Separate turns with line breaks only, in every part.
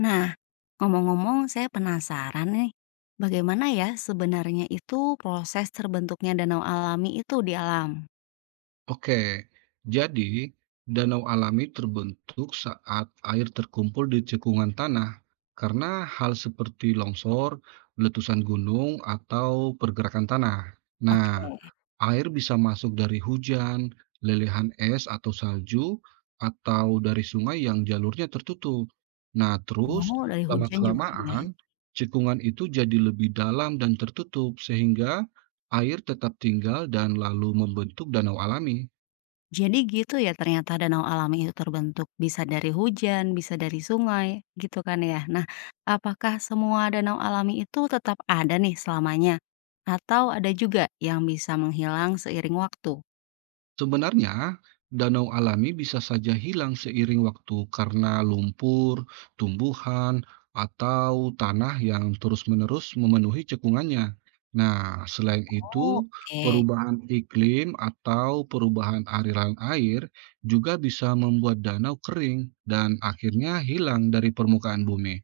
Nah, ngomong-ngomong saya penasaran nih, bagaimana ya sebenarnya itu proses terbentuknya danau alami itu di alam?
Oke, jadi danau alami terbentuk saat air terkumpul di cekungan tanah karena hal seperti longsor, letusan gunung, atau pergerakan tanah. Nah,
Oke.
air bisa masuk dari hujan, lelehan es atau salju, atau dari sungai yang jalurnya tertutup. Nah, terus
Oh, dari hujan juga ya.
lama-kelamaan cekungan itu jadi lebih dalam dan tertutup sehingga air tetap tinggal dan lalu membentuk danau alami.
Jadi gitu ya, ternyata danau alami itu terbentuk, bisa dari hujan, bisa dari sungai, gitu kan ya. Nah, apakah semua danau alami itu tetap ada nih selamanya? Atau ada juga yang bisa menghilang seiring waktu?
Sebenarnya, danau alami bisa saja hilang seiring waktu karena lumpur, tumbuhan, atau tanah yang terus-menerus memenuhi cekungannya. Nah, selain itu,
Oh, oke.
perubahan iklim atau perubahan aliran air juga bisa membuat danau kering dan akhirnya hilang dari permukaan bumi.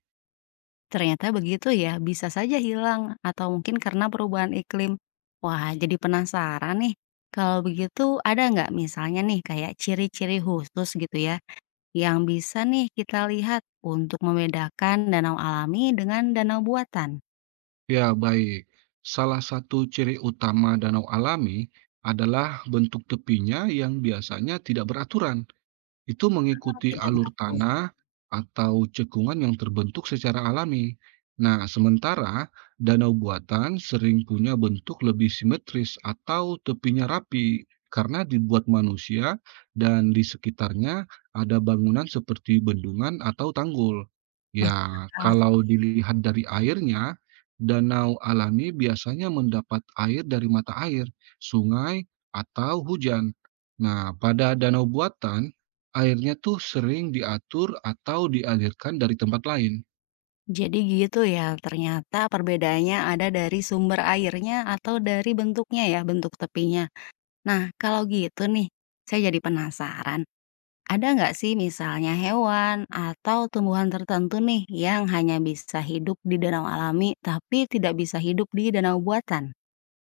Ternyata begitu ya, bisa saja hilang atau mungkin karena perubahan iklim. Wah, jadi penasaran nih. Kalau begitu ada nggak misalnya nih kayak ciri-ciri khusus gitu ya yang bisa nih kita lihat untuk membedakan danau alami dengan danau buatan?
Ya, baik. Salah satu ciri utama danau alami adalah bentuk tepinya yang biasanya tidak beraturan. Itu
Oh,
mengikuti
tidak
alur
beratur,
tanah atau cekungan yang terbentuk secara alami. Nah, sementara danau buatan sering punya bentuk lebih simetris atau tepinya rapi karena dibuat manusia dan di sekitarnya ada bangunan seperti bendungan atau tanggul. Ya,
masuk akal sih.
kalau dilihat dari airnya, danau alami biasanya mendapat air dari mata air, sungai, atau hujan. Nah, pada danau buatan airnya tuh sering diatur atau dialirkan dari tempat lain.
Jadi gitu ya, ternyata perbedaannya ada dari sumber airnya atau dari bentuknya ya, bentuk tepinya. Nah, kalau gitu nih, saya jadi penasaran. Ada nggak sih misalnya hewan atau tumbuhan tertentu nih yang hanya bisa hidup di danau alami tapi tidak bisa hidup di danau buatan?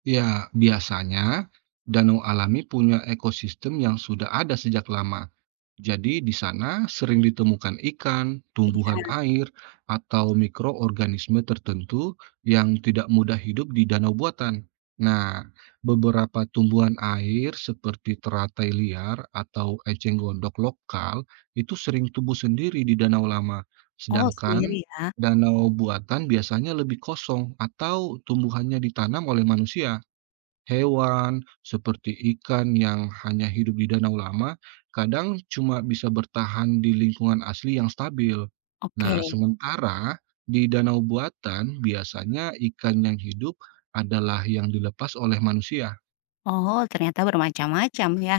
Ya, biasanya danau alami punya ekosistem yang sudah ada sejak lama. Jadi di sana sering ditemukan ikan,
Iya.
tumbuhan air, atau mikroorganisme tertentu yang tidak mudah hidup di danau buatan. Nah, beberapa tumbuhan air seperti teratai liar atau eceng gondok lokal itu sering tumbuh sendiri di danau lama.
Oh,
Sedangkan
sendiri ya?
danau buatan biasanya lebih kosong atau tumbuhannya ditanam oleh manusia. Hewan seperti ikan yang hanya hidup di danau lama, kadang cuma bisa bertahan di lingkungan asli yang stabil.
Oke.
Nah, sementara di danau buatan biasanya ikan yang hidup adalah yang dilepas oleh manusia.
Oh, ternyata bermacam-macam ya.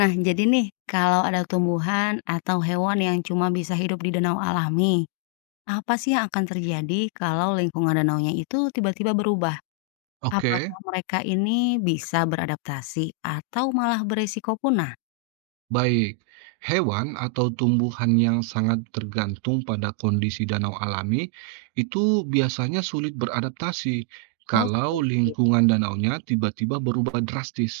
Nah, jadi nih, kalau ada tumbuhan atau hewan yang cuma bisa hidup di danau alami, apa sih yang akan terjadi kalau lingkungan danaunya itu tiba-tiba berubah? Apakah
Oke.
mereka ini bisa beradaptasi atau malah beresiko punah?
Baik, hewan atau tumbuhan yang sangat tergantung pada kondisi danau alami itu biasanya sulit beradaptasi
Oh,
kalau
sulit,
lingkungan danaunya tiba-tiba berubah drastis.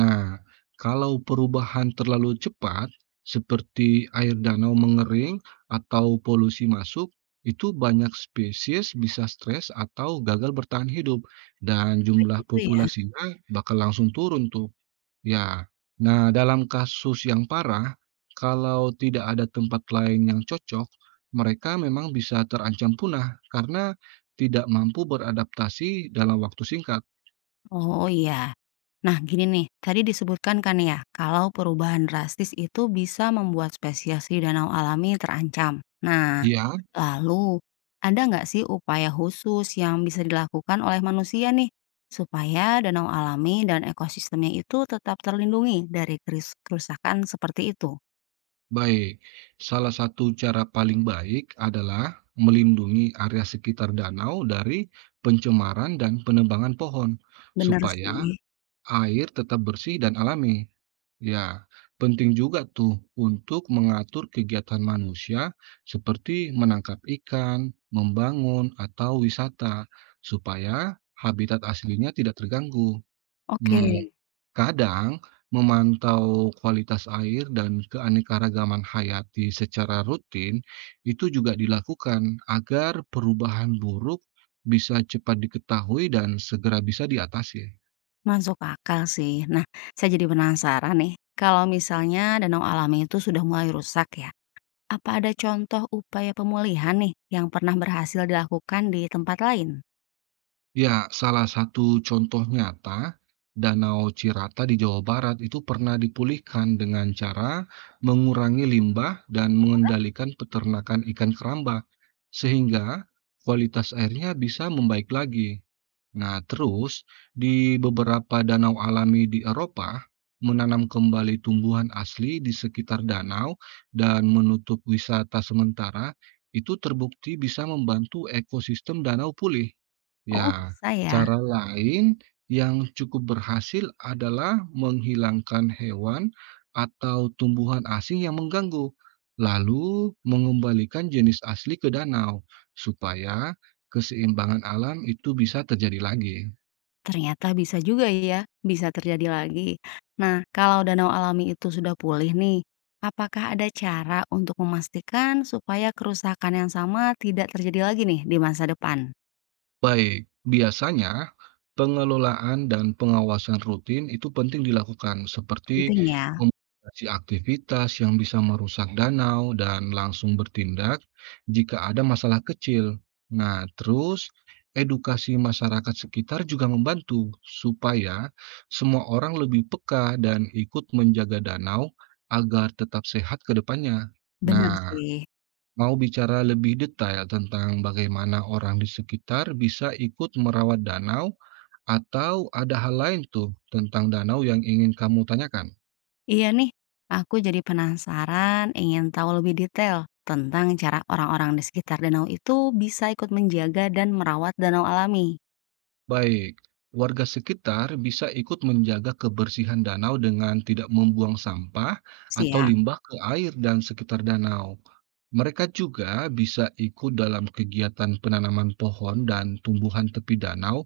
Nah, kalau perubahan terlalu cepat, seperti air danau mengering atau polusi masuk, itu banyak spesies bisa stres atau gagal bertahan hidup, dan
sampai
jumlah
gitu ya.
populasinya bakal langsung turun tuh. Ya. Nah, dalam kasus yang parah, kalau tidak ada tempat lain yang cocok, mereka memang bisa terancam punah karena tidak mampu beradaptasi dalam waktu singkat.
Oh iya. Nah, gini nih, tadi disebutkan kan ya, kalau perubahan drastis itu bisa membuat spesies di danau alami terancam. Nah,
Ya,
lalu ada nggak sih upaya khusus yang bisa dilakukan oleh manusia nih, supaya danau alami dan ekosistemnya itu tetap terlindungi dari kerusakan seperti itu?
baik. Salah satu cara paling baik adalah melindungi area sekitar danau dari pencemaran dan penebangan pohon,
Bener
supaya
sih.
air tetap bersih dan alami. Ya, penting juga tuh untuk mengatur kegiatan manusia seperti menangkap ikan, membangun, atau wisata supaya habitat aslinya tidak terganggu.
Oke,
Hmm, Kadang memantau kualitas air dan keanekaragaman hayati secara rutin itu juga dilakukan agar perubahan buruk bisa cepat diketahui dan segera bisa diatasi.
masuk akal sih. Nah, saya jadi penasaran nih, kalau misalnya danau alami itu sudah mulai rusak ya, apa ada contoh upaya pemulihan nih yang pernah berhasil dilakukan di tempat lain?
Ya, salah satu contoh nyata, Danau Cirata di Jawa Barat itu pernah dipulihkan dengan cara mengurangi limbah dan mengendalikan peternakan ikan keramba, sehingga kualitas airnya bisa membaik lagi. Nah, terus di beberapa danau alami di Eropa, menanam kembali tumbuhan asli di sekitar danau dan menutup wisata sementara itu terbukti bisa membantu ekosistem danau pulih.
Oh,
Ya,
bisa ya.
cara lain yang cukup berhasil adalah menghilangkan hewan atau tumbuhan asing yang mengganggu, lalu mengembalikan jenis asli ke danau, supaya keseimbangan alam itu bisa terjadi lagi.
Ternyata bisa juga ya, bisa terjadi lagi. Nah, kalau danau alami itu sudah pulih nih, apakah ada cara untuk memastikan supaya kerusakan yang sama tidak terjadi lagi nih di masa depan?
Baik, biasanya pengelolaan dan pengawasan rutin itu penting dilakukan, seperti
Penting ya.
membatasi aktivitas yang bisa merusak danau dan langsung bertindak jika ada masalah kecil. Nah, terus edukasi masyarakat sekitar juga membantu supaya semua orang lebih peka dan ikut menjaga danau agar tetap sehat ke depannya.
Benar
Nah,
sih.
mau bicara lebih detail tentang bagaimana orang di sekitar bisa ikut merawat danau atau ada hal lain tuh tentang danau yang ingin kamu tanyakan?
Iya nih, aku jadi penasaran ingin tahu lebih detail tentang cara orang-orang di sekitar danau itu bisa ikut menjaga dan merawat danau alami.
Baik, warga sekitar bisa ikut menjaga kebersihan danau dengan tidak membuang sampah atau
Siap.
limbah ke air dan sekitar danau. Mereka juga bisa ikut dalam kegiatan penanaman pohon dan tumbuhan tepi danau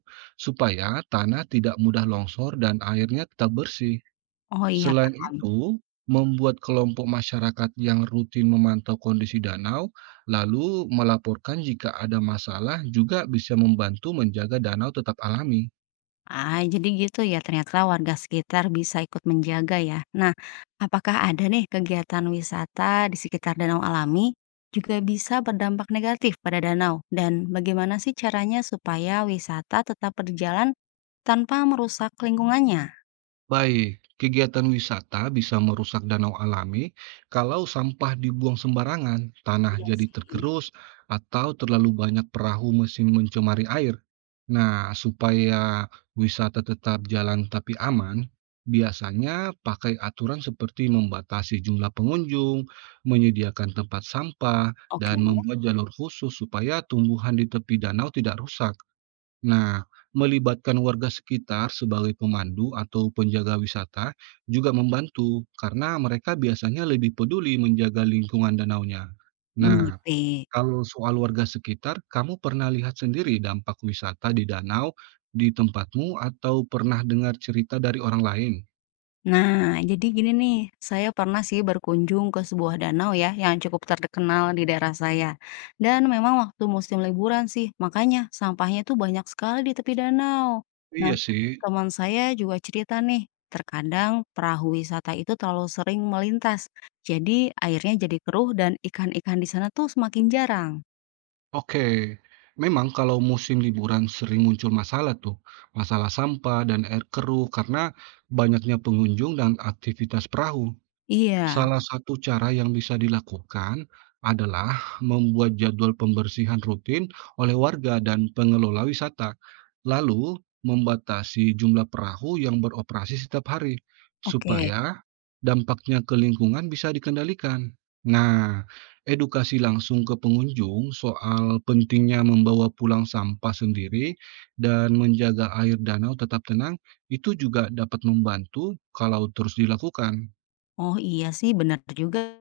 supaya tanah tidak mudah longsor dan airnya tetap bersih.
Oh iya,
Selain
paham.
itu, membuat kelompok masyarakat yang rutin memantau kondisi danau, lalu melaporkan jika ada masalah juga bisa membantu menjaga danau tetap alami.
Ah, jadi gitu ya, ternyata warga sekitar bisa ikut menjaga ya. Nah, apakah ada nih kegiatan wisata di sekitar danau alami juga bisa berdampak negatif pada danau? Dan bagaimana sih caranya supaya wisata tetap berjalan tanpa merusak lingkungannya?
Baik, kegiatan wisata bisa merusak danau alami kalau sampah dibuang sembarangan, tanah
Iya
jadi
sih.
tergerus, atau terlalu banyak perahu mesin mencemari air. Nah, supaya wisata tetap jalan tapi aman, biasanya pakai aturan seperti membatasi jumlah pengunjung, menyediakan tempat sampah,
Oke,
dan membuat jalur khusus supaya tumbuhan di tepi danau tidak rusak. Nah, melibatkan warga sekitar sebagai pemandu atau penjaga wisata juga membantu karena mereka biasanya lebih peduli menjaga lingkungan danaunya. Nah,
mengerti.
kalau soal warga sekitar, kamu pernah lihat sendiri dampak wisata di danau di tempatmu atau pernah dengar cerita dari orang lain?
Nah, jadi gini nih, saya pernah sih berkunjung ke sebuah danau ya yang cukup terkenal di daerah saya. Dan memang waktu musim liburan sih, makanya sampahnya tuh banyak sekali di tepi danau. Nah,
Iya sih,
teman saya juga cerita nih, terkadang perahu wisata itu terlalu sering melintas. Jadi airnya jadi keruh dan ikan-ikan di sana tuh semakin jarang.
oke. Memang kalau musim liburan sering muncul masalah tuh, masalah sampah dan air keruh karena banyaknya pengunjung dan aktivitas perahu.
Iya,
Salah satu cara yang bisa dilakukan adalah membuat jadwal pembersihan rutin oleh warga dan pengelola wisata, lalu membatasi jumlah perahu yang beroperasi setiap hari,
oke.
supaya dampaknya ke lingkungan bisa dikendalikan. Nah, edukasi langsung ke pengunjung soal pentingnya membawa pulang sampah sendiri dan menjaga air danau tetap tenang itu juga dapat membantu kalau terus dilakukan.
Oh iya sih, benar juga.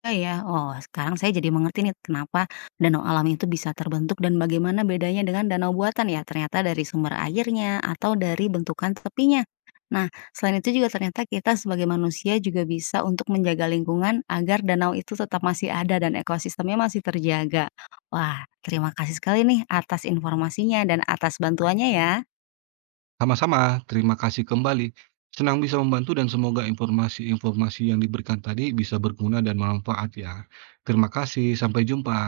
Oh ya? Oh, sekarang saya jadi mengerti nih kenapa danau alami itu bisa terbentuk dan bagaimana bedanya dengan danau buatan ya, ternyata dari sumber airnya atau dari bentukan tepinya. Nah, selain itu juga ternyata kita sebagai manusia juga bisa untuk menjaga lingkungan agar danau itu tetap masih ada dan ekosistemnya masih terjaga. Wah, terima kasih sekali nih atas informasinya dan atas bantuannya ya.
Sama-sama, terima kasih kembali. Senang bisa membantu dan semoga informasi-informasi yang diberikan tadi bisa berguna dan bermanfaat ya. Terima kasih, sampai jumpa.